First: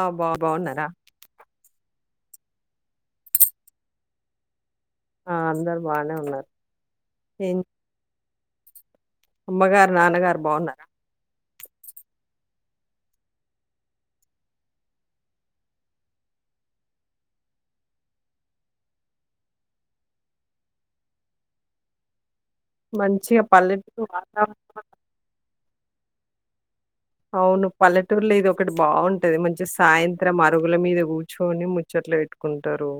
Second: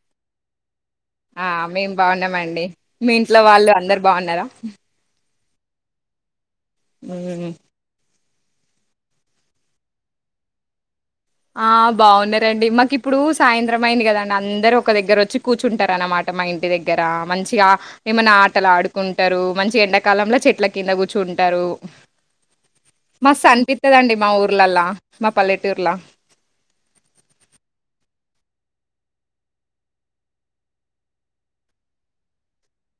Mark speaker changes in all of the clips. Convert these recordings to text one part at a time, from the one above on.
Speaker 1: ఆ బా బాగున్నారా
Speaker 2: ఆ మేం బాగున్నామండి మీ ఇంట్లో వాళ్ళు అందరు బాగున్నారా
Speaker 1: ఆ అందరు బానే ఉన్నారు
Speaker 2: ఉమ్
Speaker 1: ఏం అమ్మగారు నాన్నగారు బాగున్నారా
Speaker 2: ఆ బాగున్నారండి మాకు ఇప్పుడు సాయంత్రం అయింది కదండి అందరు ఒక దగ్గర వచ్చి కూర్చుంటారు అన్నమాట మా ఇంటి దగ్గర మంచిగా ఏమన్నా ఆటలు ఆడుకుంటారు మంచి ఎండాకాలంలో చెట్ల కింద కూర్చుంటారు
Speaker 1: మంచిగా
Speaker 2: మస్తు
Speaker 1: పల్లెటూరు
Speaker 2: అనిపిత్తదండి మా
Speaker 1: వాతావరణం
Speaker 2: ఊర్లలా మా పల్లె టుర్లా
Speaker 1: అవును పల్లెటూర్లో ఇది ఒకటి బాగుంటది మంచి సాయంత్రం అరుగుల మీద కూర్చుొని ముచ్చట్లు పెట్టుకుంటరు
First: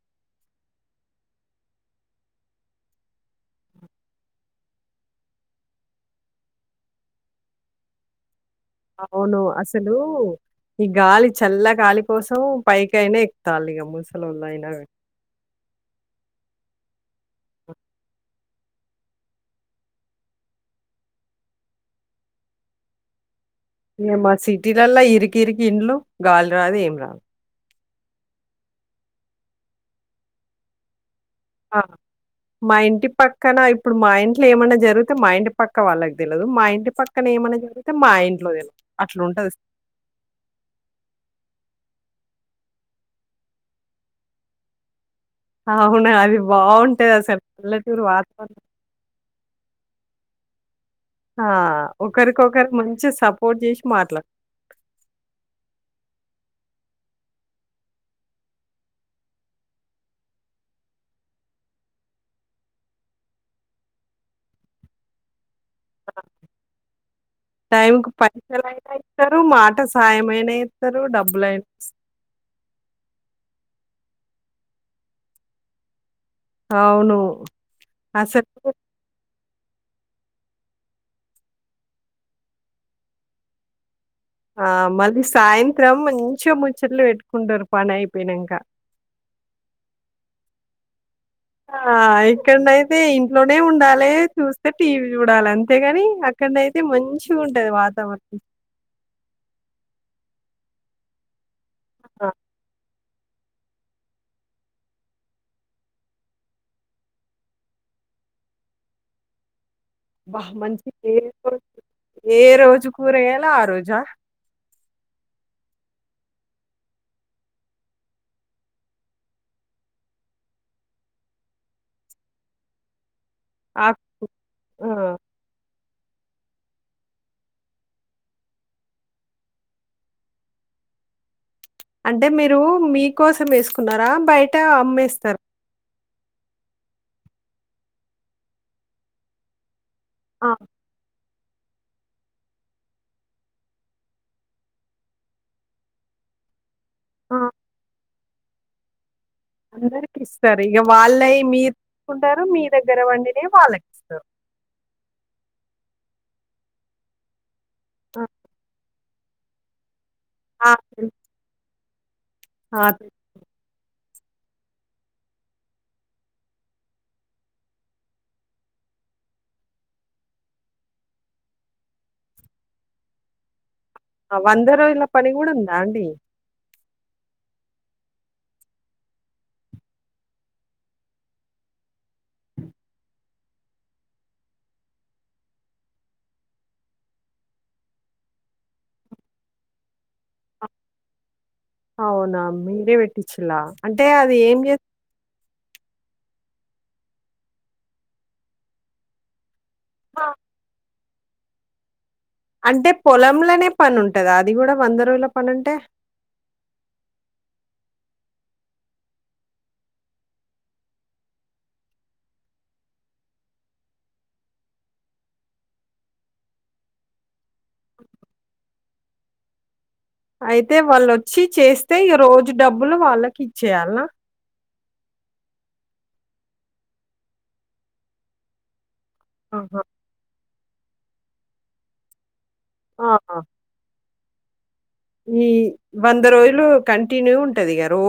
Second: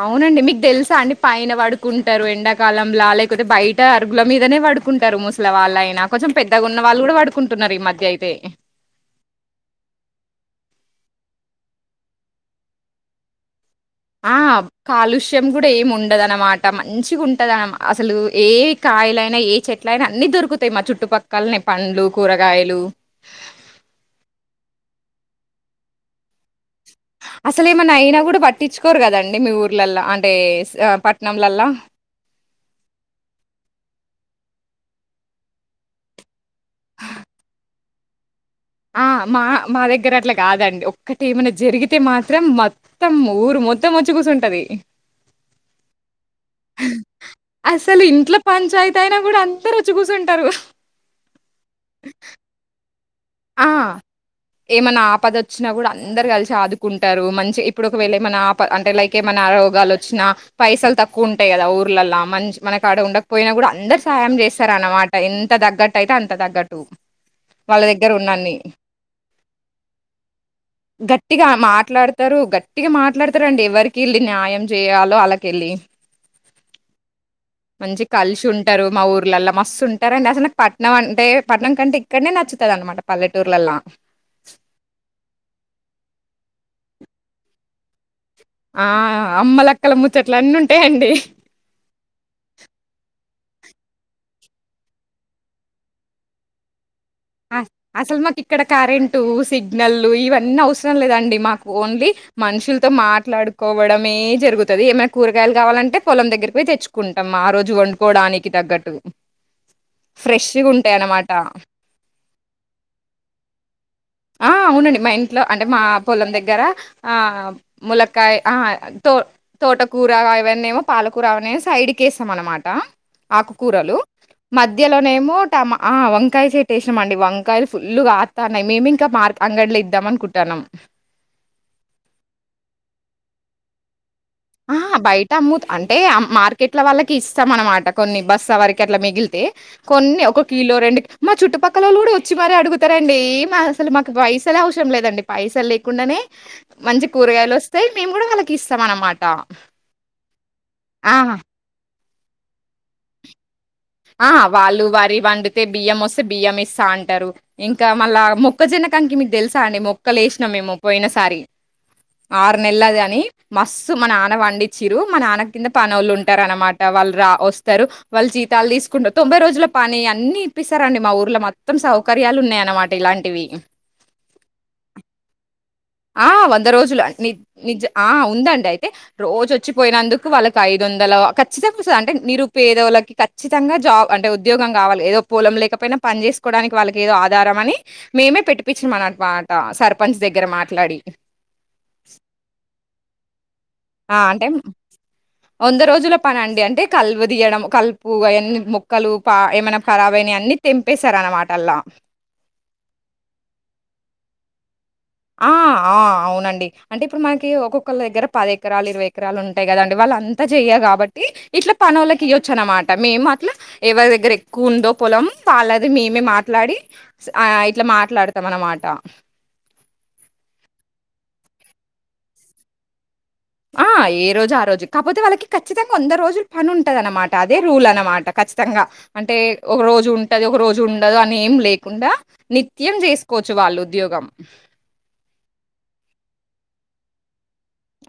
Speaker 2: అవునండి మీకు తెలుసా అండి పైన పడుకుంటారు ఎండాకాలంలా లేకపోతే బయట అరుగుల మీదనే పడుకుంటారు ముసలవాళ్ళు అయినా కొంచెం పెద్దగా ఉన్న వాళ్ళు కూడా పడుకుంటున్నారు ఈ మధ్య అయితే
Speaker 1: అవును అసలు ఈ గాలి చల్లగాలి కోసం పైకైనా ఎక్కలి ఇగ
Speaker 2: ఆ కాలుష్యం కూడా ఏమిండదున్నమాట మంచిగా ఉంటుంద ఆమ అసలు ఏ కాయలైనా ఏ చెట్ల అయినా అన్ని దొరుకుతాయి మా చుట్టుపక్కలని పండ్లు కూరగాయలు
Speaker 1: ఏంగ మా సిటీలల్లొ ఇరికి ఇరికి ఇండ్లు గాలి రాదు ఏం గావును
Speaker 2: మన అయినా కూడా పట్టించుకోరు కదండి. మీ ఊర్లల్లో అంటే పట్
Speaker 1: మా ఇంటి పక్కన అయి ఇప్పుడు మా ఇంట్లో ఏమైనా జరిగితే మా ఇంట్ పక్క వాళ్ళకి తెలదు, మా ఇంట్ పక్కన ఏమై జరిగితే మా ఇం
Speaker 2: ఆ మా మా దగ్గర అట్లా కాదండి ఒక్కటి ఏమైనా జరిగితే మా త్రం మొత్తం ఊరు మొత్తం వచ్చి కూచుంటది
Speaker 1: ఆవునా అది బావుంటదసలు. పల్లెటూరు
Speaker 2: అసలు ఇంట్లో
Speaker 1: వాతావరణం.
Speaker 2: పంచాయతీ అయినా కూడా అం దరొచ్చి కూచుంటారు
Speaker 1: ఆ ఒకరికొకరు మంచి స్
Speaker 2: ఆ ఏమన్నా ఆపద వచ్చినా కూడా అందరు కలిసి ఆదు కుంటారు మంచి ఇప్పుడు ఒకవేళేమన్నా ఆప అంటే లైక్ ఏమనా రోగాలు వచ్చినా పైసలు తక్కువ ఉంటాయి కదా ఊర్లలా, మంచి మనకాడ ఉండకపోయినా కూడా అందరు సాహాయం చేస్తారు, అనమాట ఎం త దగ్గట్టు అయితే అంత దగ్గట్టు వాళ్ళ దెగ్గ్
Speaker 1: టైంకి పైసలైనా ఇతరు మాట సాయంమయినా ఎత్తరు
Speaker 2: గట్టిగా
Speaker 1: డబ్బులైనా ఇస్తా
Speaker 2: ర అండి ఎవరికెళ్ళి న్యాయం చేయాలో అల్లాకెళ్ళి
Speaker 1: అవును.
Speaker 2: మంచి కలిసి
Speaker 1: అసలు
Speaker 2: ఉంటారు మా ఊర్లలో మ మస్తు ఉంటారండి అసలు పట్నం అంటే పట్నం కంటే ఇక్కడనే నచ్చు ద అన్నమాట పల్లటూర్లలా
Speaker 1: ఆ మళ్ళీ సాయంత్రం మంచిగా ముచ్చట్లు పెట్టుకుంటారు పనైపో
Speaker 2: ఆ అమ్మలక్కల ముచ్చట్ ట్లన్నీ ఉంటాయండి
Speaker 1: ఆ! ఇక్కడనైతే ఇంట్లోనే ఉండాలి చూస్తే టీవీ చూడాలి అంతేగాని అక్కడ నయితే మం
Speaker 2: అసలు మాకు ఇక్కడ కరెంటు సిగ్నల్ ఇవ న్ని అవసరం లేదండి మాక్ ఓన్లీ
Speaker 1: ఆ!
Speaker 2: మనుషులతో మాట్ మాట్లాడుకోవడమే జరుగుతది ఏమైనా కూరగాయలు కావాలంటే పొలం దగ్గర పోయి తెచ్చుకుంటాం ఆ రోజు వండుకోవడానికి తగ్గట్టు
Speaker 1: అబ్బా!
Speaker 2: ఫ్రెషగా ఉంటాయి
Speaker 1: మంచిగా ఏ
Speaker 2: అన్నమాట
Speaker 1: రోజు ఏ రోజు కూరగయలు ఆ రోజా
Speaker 2: ఆ! అవునండి. మా ఇంట్లో అంటే మా పొలం దగ్గర ఆ ములక్కయ ఆహా తో తోటకూర అవన్నమో పాలకూర అవన్నేమో సైడ్కి వేస్తాం అనమాట ఆకుకూరలు
Speaker 1: ఆక్ ఆ!
Speaker 2: మధ్యలోనేమో టమా అహ వంకాయ చేట్టెసినిమండి వంకాయలు ఫుల్లు కాతనైయి మేమే ఇంకా మార్క్ అంగడ్లో ఇద్దాం అనుకుంటానం
Speaker 1: అంటే మీరు మీకోసం వేసుకున్నారా బయట
Speaker 2: అహా! బయట
Speaker 1: అమ్మేస్తారా
Speaker 2: అమ్ము అంటే మార్కెట్ల వాళ్ళకి ఇస్తాం అన్నమాట కొన్ని బస్సు వరకి అట్లా మిగిలితే కొన్ని ఒక
Speaker 1: ఆ!
Speaker 2: కిలో రెండు కిల్ మా చుట్టుపక్కల పక్కల వాళ్ళు కూడా వచ్చి మర అడుగుతారండి మా అసలు మాకు పైసలు అవసరం లేదండి పైసలు లేకుండానే మంచి కూరగాయలు వస్తాయి మేము కూడా వాళ్ళకి ఇస్తా నమాట
Speaker 1: అందరికి ఇస్తారు ఇక వాళ్లయి మీరు కుంటారు మీ దగ్గర పండినయి వాళ్ళకి
Speaker 2: ఆ వాళు వారి వందితే బియ్య మోస్ బియ్యం ఇస్తా అంటారు ఇంకా
Speaker 1: ఆ!
Speaker 2: మళ్ళా మొక్కజన్న కంకి మీకు తెలుసా అండి మో మొక్కలేసినం అండి
Speaker 1: ఆ!
Speaker 2: మేము పోయిన
Speaker 1: తెలుసు.
Speaker 2: సారి ఆరు
Speaker 1: ఆ!
Speaker 2: నెలది
Speaker 1: తెలుసా
Speaker 2: అని మస్ ఫస్ట్ మా నాన్న పండిచ్చిర్రు మా నాన్న కింద పనళ్ళు ఉంటారు అనమాట వాళ్ళు రా వస్తారు వాళ్ళు చి బస్తాలు తీసుకుంటారు తొంభై రోజుల పానీ అన్ని ఇప్పస్తారండి మా ఊర్లో మొత్తం సౌకర్యాలు ఉన్నాయి అన్నమాట ఇలాంటివి
Speaker 1: వంద రోజుల పని కూడా ఉందా అండి?
Speaker 2: ఆ వంద రోజు ని ని నిజ ఆ ఉందండి అయితే రోజు వచ్చిపోయినందుకు వాళ్ళకి ఐదు వందల ఖచ్చితంగా వస్తుంది అంటే నిరుపేదోలకి ఖచ్చితంగాాబ్ అంటే ఉద్యోగం కావాలి ఏదో పొలం లేకపోయినా పని చేేసుకోవడానికి వాళ్ళకి ఏదో ఆధారం అని మేమే పెట్టిపించినాం అన్నమాట సర్పంచ్ దగ్గర మా మాట్లాడి
Speaker 1: అవునా మీర పే ఇలా అంటే అది ఏం చే
Speaker 2: వంద రోజుల పని అండి అంటే కలువ తీయడం కలుపు అవన్నీ మొక్కలు పా ఏమైనా
Speaker 1: ఆ!
Speaker 2: కరబైని అన్ని తెంపి వేసారు అన్నమాట అల్లా
Speaker 1: అంటే పొలంలోనే పని ఉంటది అది కూడా వందరో
Speaker 2: ఆ ఆ అవునండి అంటే ఇప్పుడు మనకి ఒక్కొక్కళ్ళ దగ్గర పది ఎకరాలు ఇరవై ఎకరాలు ఉంటాయి కదండి వాళ్ళ అంతా చెయ్య కాబట్టి ఇట్లా పనోల్లకి ఇయ్వొచ్చు అనమాట మేము అట్లా ఎవరి దగ్గర ఎక్కువ ఉందో పొలం వాళ్ళది మేమే మాట్లాడి ఆ ఇట్లా మాట్లాడతాం అన్నమాట
Speaker 1: అయితే వాళ్ళొచ్చి చేస్తే ఈ రోజు డబ్బులు వాళ్ళకి
Speaker 2: ఆ ఏ రోజు ఆ రోజు కాకపోతే వాళ్ళకి ఖచ్చితంగా వంద రోజులు పని ఉంటది అన్నమాట అదే రూల్ నీ ఇష్టం అన్నమాట ఖచ్చితంగా అంటే ఒక
Speaker 1: ఆహా!
Speaker 2: రోజు ఉంటది ఒక రోజు ఉండదు అని ఏం లేకుండా నిత్యం
Speaker 1: ఆహా!
Speaker 2: చేసుకోవచ్చు వాళ్ళు ఉద్యోగం
Speaker 1: ఈ వంద రోజులు కంటిన్యూ ఉంటా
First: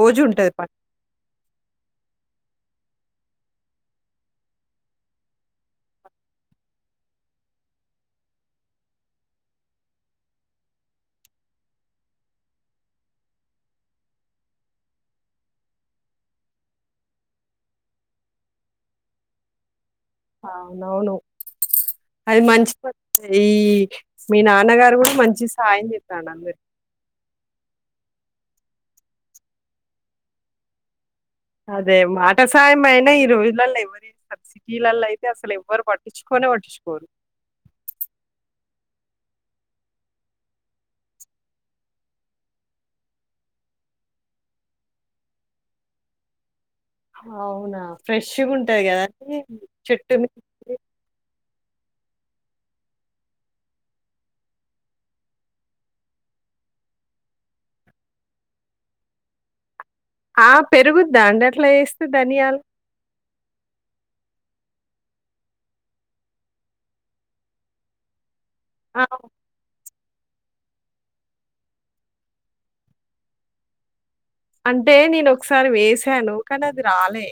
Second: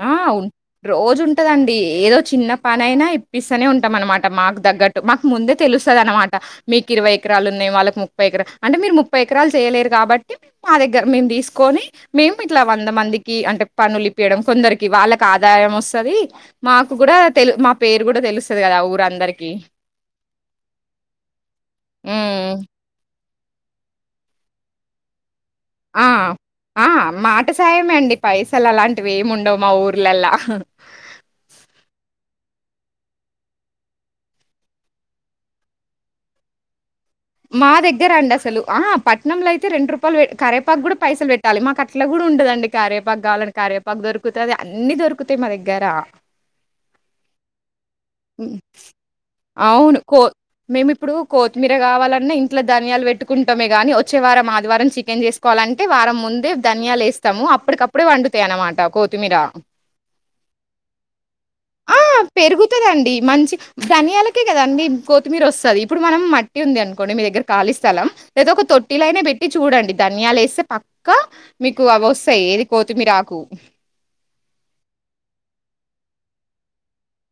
Speaker 2: ఆ రోజు ఉంటదండి ఏదో చిన్న పనైనా ఇప్పస్తనే ఉంటాం అన్నమాట మాకు తగ్గట్టు మాకు ముందే తెలుస్తదనమాట మీకు ఇరవై ఎకరాలు ఉన్నాయి వాళ్ళకి ముప్పై ఎకరాలు అంటే మీరు ముప్పై ఎకరాలు చేయలేరు కాబట్టి మా దగ్గర మేము దీసుకొని మేము ఇట్లా వంద మందికి అంటే పనులు ఇప్పయడం కొందరికి వాళ్ళకి ఆదాయం వస్తది మాకు కూడా తెలు మా పేరు కూడా తెలుస్తుంది కదా ఊరందరికి
Speaker 1: అవునవును అది
Speaker 2: హ్మ్.
Speaker 1: మంచి పని ఈ మీ నాన్నగారు గూడా మంచి సాయం చేస్తాడు అందరికీ
Speaker 2: ఉటి సాయమే అండి పైసలు అలాంటివి ఏమి ఉండవు మా ఊర్లలా
Speaker 1: అదే మాట సాయం అయినా ఈ రోజులలో ఎవ్వరు చేస్తా సిటీలాల్ల అయితే అసలు ఎవ్వరు పట్టించుకోనే పట్టించుకోరు
Speaker 2: మా దగ్గర అండి అసలు ఆ పట్నంలో అయితే రెండు రూపాయలు కరేపాకు కూడా పైసలు పెట్టాలి మాకు అట్లా కూడ ఉండదండి కారేపాకు కావాలంటే కరేపాకు దొరుకుత అన్ని దొరుకుతాయి మా దగ్గరా
Speaker 1: అవునా ఫ్రెష్గా ఉంటది గదా అది
Speaker 2: అవును.
Speaker 1: చెట్టు
Speaker 2: కో
Speaker 1: మీ
Speaker 2: మేమిప్పుడు కొత్తిమీర గావాలన్నా ఇంట్లో ధన్యాలు పెట్టుకుంటామే గాని వచ్చే వారం ఆదివారం చికెన్ చేసుకోవాలంటే వారం ముందే ధన్యాలు వేస్తాము అప్పటికప్పుడే పండుతాయి అన్నమాట కొత్తిమీర
Speaker 1: ఆ పెరుగుద్దా అండి అట్ల
Speaker 2: ఆ!
Speaker 1: యేస్తే ధనియాలు
Speaker 2: పెరుగుతదండి. మంచి ధనియాలకే కదా అండి కొత్తిమీర వస్తది ఇప్పుడు మనం మట్టి ఉంది అనుకోండి మీ దగ్గర కాళీ స్థలం ఏదో ఒక
Speaker 1: ఆ
Speaker 2: తొట్టిలయినా పెట్టి చూడండి ధన్యాలు యే స్తే పక్కా మీకు అవి వస్తాయి ఏది కోతు మీ ఆకు
Speaker 1: అంటే నేను ఒకసారి వేసాను కానీ అది రాలే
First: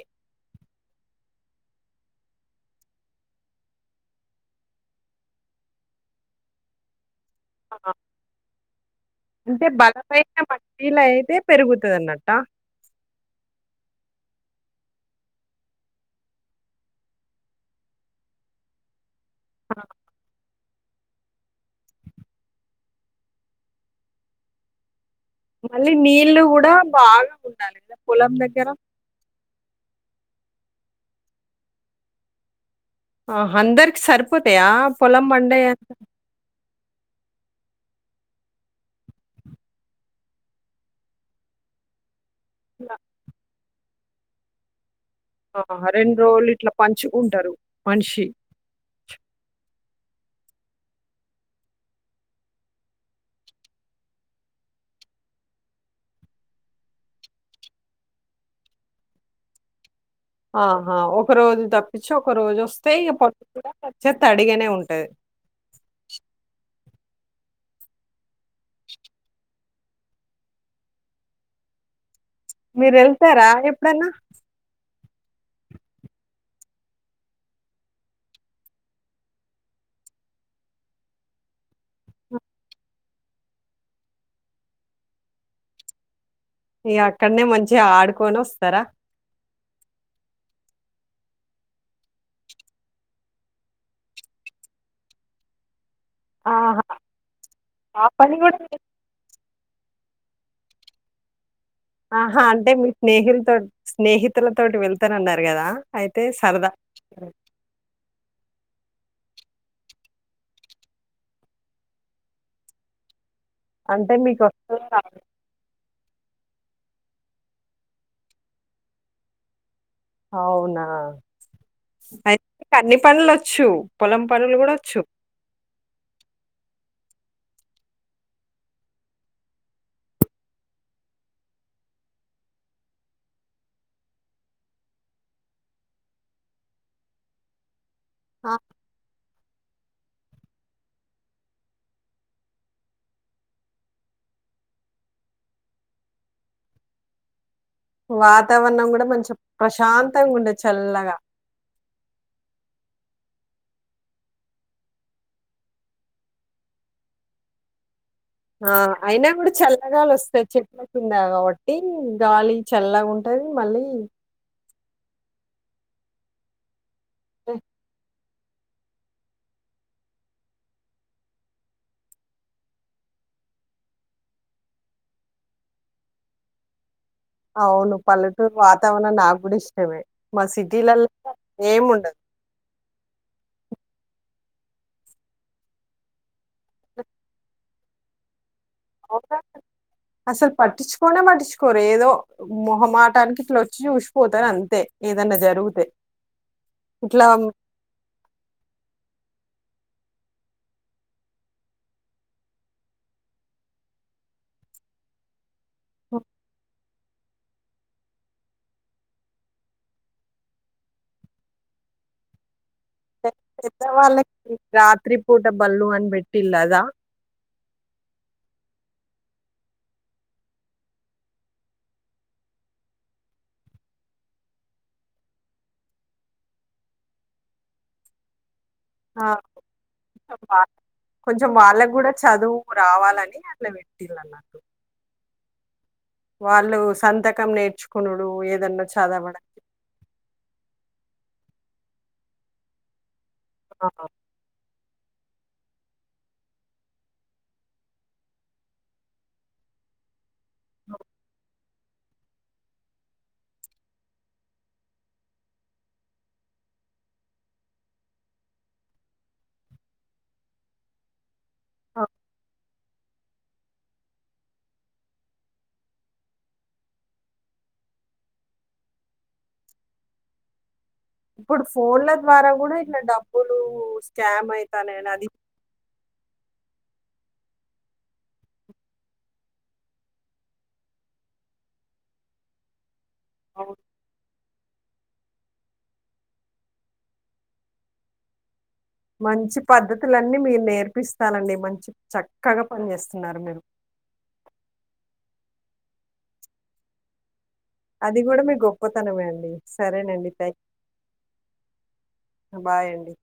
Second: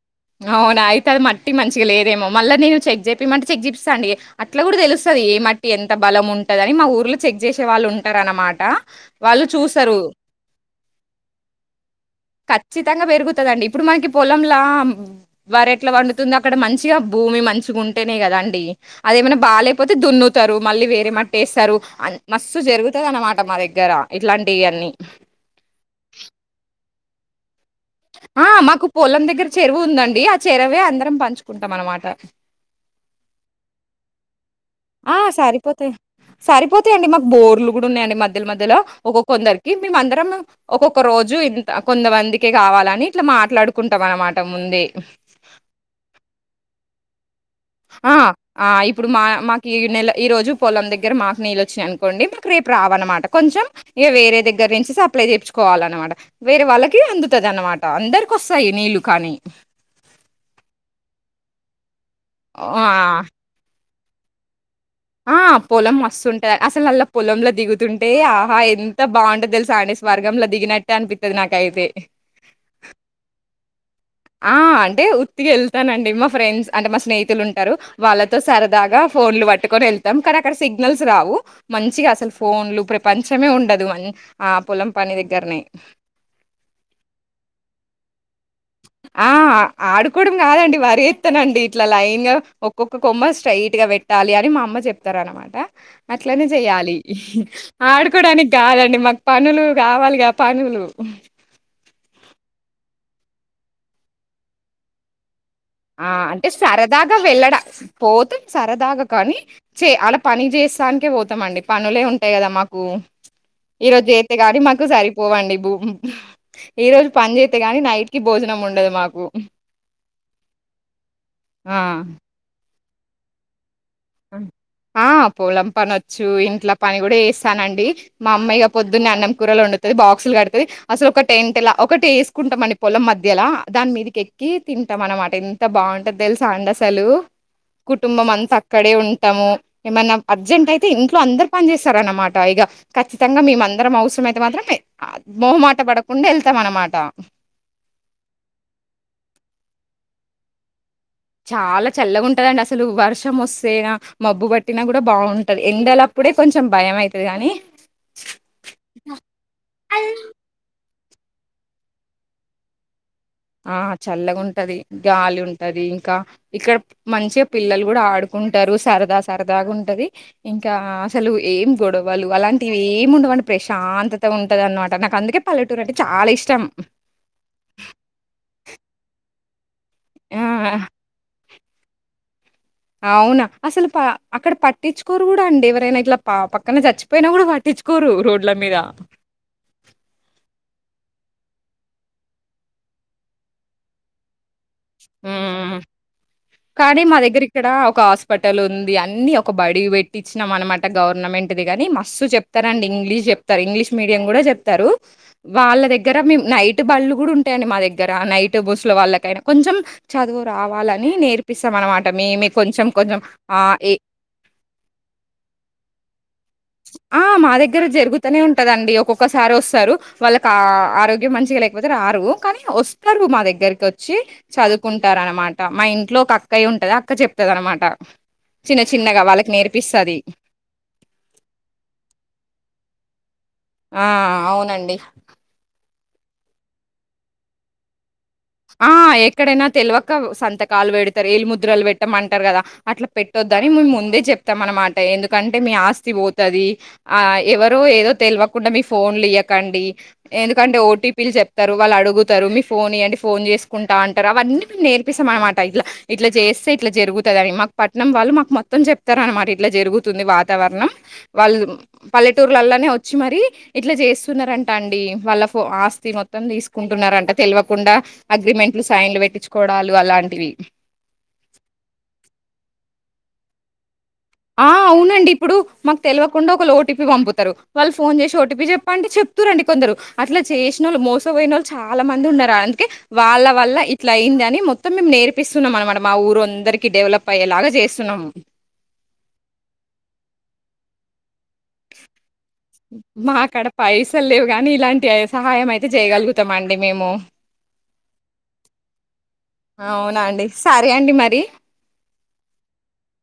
Speaker 2: ట్ మంచిగా లేదేమో మళ్ళీ నేను చెక్ జేపీమంటే చెక్ జెపిస్తా అండి అట్లా కూడా తెలుస్తుంది ఏ మట్టి ఎంత బలం ఉంటద అని మా ఊర్లో చెక్ జేసే
Speaker 1: ఆ,
Speaker 2: వాళ్ళు ఉంటారు అన్నమాట వాళ్ళు
Speaker 1: అంటే
Speaker 2: చూస్తారు
Speaker 1: బలమైన మట్టిలో అయితే పెరుగుతది అన్నట్ట
Speaker 2: కచ్చితంగా పెరుగుతుందిండి ఇప్పుడు మనకి పొలలా వారు ఎట్లా వండుతుందిో అక్కడ మంచిగా భూమి మంచిగా ఉంటేనే గదాండి అదేమైనా బాలేకపోతే దున్నుతారు మళ్ళీ వేర మట్టిేస్తారు మస్స్తు జరుగుతదనమాట మా దగ్గర ఇట్లాంటివివన్నీ
Speaker 1: మళ్ళీ నీల్లు గూడా బాగా ఉ
Speaker 2: ఆ మాకు పోలం దగ్గర చెరువు ఉందండి ఆ చెరవే అందరం పంచుకుంటాం అనమాట
Speaker 1: ఆ అందరికి సర్పు
Speaker 2: ఆ సరిపోతాయి సరిపోతాయిండి మాకు బోర్లు ఉన్నాయండి మధ్య మధ్యలో ఒక కొందరికి మే అందరం ఒక్కొక్క రోజు ఇ కొంత మంది కావాలని ఇట్లా మాట్లాడుకు కుంటాం అనమాట ముంది
Speaker 1: ఆ రెండు రోజులు ఇట్లా పంచు ఉంటారు
Speaker 2: ఆ ఆ ఇప్పుడు మా మా ఈ నెల ఈ రోజు పొలం దగ్గర మాకు నీళ్ళు వచ్చినాయి అనుకోండి మాకు రేపు రావనమాట కొంచెం ఇక వేరే దగ్గర నుంచి సప్లై చేపిచ్చుకోవాలనమాట వేరే వాళ్ళకి అందుతంది అనమాట అందరికి వస్తాయి నీళ్ళలు కానీ
Speaker 1: ఆహా ఒక రోజు తక్ ఇచ్చక
Speaker 2: ఆ!
Speaker 1: జస్తే పడుతు కొచ్చేప్ తడిగనే ఉన్
Speaker 2: ఆ పొలం మస్తుంటది, అసలు అల్ల పొలంల దిగుతుంటే ఆహా, ఎంత బాగుంటది తెలుసా అండి? స్వర్గంలో దిగినట్టే అనిపిత్తది నాకైతే.
Speaker 1: డన్న?
Speaker 2: ఆ అంటే ఉత్తిగ వెళ్తానండి మా ఫ్రెండ్స్ అంటే మా స్నేహితులు ఉంటరు. వాళ్ళతో సరదాగా ఫోన్లు పట్టుకొని వెళ్తాం, కనక్కడ సిగ్నల్స్ రావు. మంచిగా అసలు ఫోన్లు ప్రపంచమే ఉండదు, ఆ పొలం పని దగ్గరనే.
Speaker 1: ఇగ అక్కడ్నే మంచిగ ఆడుకు కొనొస్తరా?
Speaker 2: ఆ! ఆడుకోవడం కాదండి, వరి ఎత్తనండి ఇట్ల లైన్ గా, ఒక్కొక్క కొమ్మ స్ట్రైట్ గ పెట్టాలి అని మా అమ్మ చెప్తరు అన్నమాట. అట్లనే
Speaker 1: ఆహా!
Speaker 2: చెయ్యాలి,
Speaker 1: ఆ పని
Speaker 2: ఆడుకోడానికి
Speaker 1: గూడా చే
Speaker 2: కాదండి. మాకు పనులు కావాలిగా పనులు?
Speaker 1: ఆహా అంటే, మీ స్నేహిల్ తోట్, స్నేహితులతోటి వెళ్తానన్నరు
Speaker 2: ఆ, అంటే సరదాగా వెళ్ళడా పోతమ్ సరదాగ కనీ చే ఆడ పని చేస్తానికే పోతాంమండి, పనులే ఉంటయి కదా మాకు? ఈ రోజు
Speaker 1: అంటే
Speaker 2: చేత్తె కానీ
Speaker 1: మీకొస్తదో
Speaker 2: మాకు
Speaker 1: రాదో
Speaker 2: సరిపోవండి భూమ్ ఈ రోజు పని చేత్తె గానీ, నైట్ కి భోజనం ఉండదు మాకు.
Speaker 1: అవునా?
Speaker 2: ఆ
Speaker 1: తె అన్ని పనులోచ్చు.
Speaker 2: ఆ పొలం పనొచ్చు, ఇంట్ల పని కూడ చేస్ స్తాన అండి, మా అమ్మాయిగ పొద్దున్నే అన్నం, కూరలు వండుతది. బాక్సులు కడుతది. అసలు ఒకటి టెంట్ లా, ఒకటి ఏసుకుంటమ్ అండి పొలం మధ్యలా, దాని మీదికి ఎక్కి తింటాం అన్నమాట. ఎంత బాగుంటది తెలుసా అండి అసలు?
Speaker 1: ఆ!
Speaker 2: కుటుంబమంతా అక్ ఉంటాము ఏమన్నా అర్జెంట్ అయితే ఇంట్లో అందర్ పని చేస్తారన్నమాట ఇగ, ఖచ్చితంగా మేమ అందరం అవసరం అయితే మాత్రం ఏ మోహమాట పడకుండా ఎళ్తాం అన్నమాట.
Speaker 1: వాతావరణం కూడ మంచిగ ప్రశాంతంగా ఉంటది చల్లగా.
Speaker 2: చాల చల్లగుంటదండి అసలు వర్షం వస్తేనా, మబ్బు పట్టినా కూడ బాగుంటది. ఎండలప్పుడే కొంచెం భయం అయితది గానీ.
Speaker 1: ఆ అయినా కూడ చల్లగాలోస్తది చెట్ల కిన్ కిందా కాబట్టి, గాలి చల్లగున్
Speaker 2: ఆ చల్లగుంటది. గాలి ఉంటది ఇంకా, ఇక్కడ మంచిగ పిల్లలు కూడ ఆడు కుంటరు, సరదా సరదాగా ఉంటది. ఇంకా అసలు ఏం గొడవలు అలాంటివి ఏమి ఉండవు అండి, ప్రశాంతత ఉంటది అన్నమాట. నాకు అందుకే పల్లెటూరు అంటే చాల ఇష్టం.
Speaker 1: అవును, పల్లెటూర్ వాతవరణం నాగ్గుడిష్ టమే, మా
Speaker 2: ఆ!
Speaker 1: సిటీలల్ ఏముండదు.
Speaker 2: అవునా అసలు ప అక్కడ పట్టిచ్చుకోరు కూడ అండి, ఎవరైనా ఇట్ల ప పక్కన చచ్చిపోయినా కూడా పట్టించుకోరు. రోడ్
Speaker 1: అసలు పట్టిచ్చు కొనే పట్టిచ్చుకోరు ఏదో మొహమాటానికి ఇట్ల వచ్చి చూసిపోతరు అంతే. ఏదన్నా
Speaker 2: ఉమ్,
Speaker 1: జరుగుతే.
Speaker 2: కానీ మా
Speaker 1: ఇట్లా
Speaker 2: దగ్గరిక్కడ ఒక హాస్పిటల్ ఉంది అన్ని ఒక్ ఒక బడి పెట్టించినాం అనమాట గవర్నమెంట్దిి గాని, మస్ చెప్తారండి ఇంగ్లీష్ చెప్తారు ఇంగ్లీష్ మీడియం కూడా చెప్తారు. వాళ్ళ దగ్గర మేము నైట్ బళ్ళు గు ఉంటాయని మా దగ్గర ఆ నైట్ బస్సుల వాళ్ళకైనా కొంచెం చదువు రావాలని నేర్పిస్తాం అనమాట మేమే కొంచెం కొంచెం ఆహ్,
Speaker 1: పెద్ద
Speaker 2: ఏ
Speaker 1: వాళ్ళకి రాత్రి పూట బల్లు అని పెెట్టిల్ అది
Speaker 2: ఆ మా దగ్గర జరుగుతూనే ఉంటదండి ఒక్కొక్కసారి వస్తారు వాళ్ళకి ఆరోగ్యం మంచిగా లేకపోతే రారు కానీ వస్తారు మా దగ్గరకి వచ్చి చదువుకుంటారు అనమాట మా ఇంట్లో ఒక అక్కయ ఉంటది అక్క చెప్తది అనమాట చిన్న చిన్నగా
Speaker 1: ఆ!
Speaker 2: వాళ్ళకి నేర్పిస్తుంది
Speaker 1: కూడా చదువు రావాలని అట్లా
Speaker 2: ఆ
Speaker 1: బెట్టిల్లన్నట్టు.
Speaker 2: అవునండి
Speaker 1: వాళ్ళు సంతకం నేర్చుకున్నా
Speaker 2: ఆ ఎక్కడైనా తెలివక సంత కాలు వేడతారు ఏల్ ముదు కులు పెట్టమంటారు కదా అట్లా పెట్ట ద్దని
Speaker 1: ఆ!
Speaker 2: మేము ముందే చెప్తాం అన్నమాట ఎందుకంటే మీ ఆస్తి పోతుది ఆ ఎవరో ఏదో తెలియకుండా మీ ఫోన్లు ఇయకండి ఎందుకంటే ఓటీపీలు చెప్ రు వాళ్ళు అడుగుతారు మీ ఫోన్ అంటే ఫోన్ చేసుకుంటా అంటారు అవన్నీ మేము నేర్పిస్తాం అనమాట ఇట్లా ఇట్లా చేస్తే ఇట్లా జరుగుతుంది అని మాకు పట్టణం వాళ్ళు మాకు మొత్తం చెప్తారు అనమాట ఇట్లా జరుగుతుంది వాతావరణం వాళ్ళు
Speaker 1: ఆ!
Speaker 2: పల్లెటూర్లలోనే వచ్చ వచ్చి మర ఇట్లా చేస్తున్నారంట అండి వాళ్ళ ఫ ఆస్తి మొత్తం తీసుకుంటున్నారంట తెలియకుండా అగ్రిమెంట్లు సైన్లు పెట్టించుకోవడాలు అలాంటివి
Speaker 1: ఇప్పుడు ఫోన్ల ద్వారా కూడా ఇట్లా డబ్బులు స్కామ్
Speaker 2: ఆ
Speaker 1: అయితాన్నాయని అది
Speaker 2: అవునండి ఇప్పుడు మాకు తెలియకుండా ఒక లోటు ఓటిపీ పంపుతారు వాళ్ళు ఫోన్ చేసి ఓటీపీ చెప్పంటే చెప్త రండి కొందరు అట్లా చేసిన వాళ్ళ మోసం పోయి వాళ్ళు చాలా మంది ఉన్నారు అందుకే వాళ్ళ
Speaker 1: అవును.
Speaker 2: వల్ల ఇట్లా అయింది అని మొత్తం మేము నేర్ చపిస్తున్నాం అనమాట మా ఊరు అందరికి డెవలప్ అయ్యేలాగా చేస్తున్నాం
Speaker 1: మంచి పద్ధతులన్నీ మీరు నేర్పిస్తనండి
Speaker 2: మా అక్కడ పైసలు లేవు కాని ఇలాంటి అ సహాయం అయితే చేయగలుగుతాం అండి మేము
Speaker 1: అది కూడా మీ గొప్పతనమే అండి
Speaker 2: అవునా
Speaker 1: సరేనండి
Speaker 2: అండి
Speaker 1: థ్యాంక్
Speaker 2: సరే అండి మరి
Speaker 1: యూ బాయండి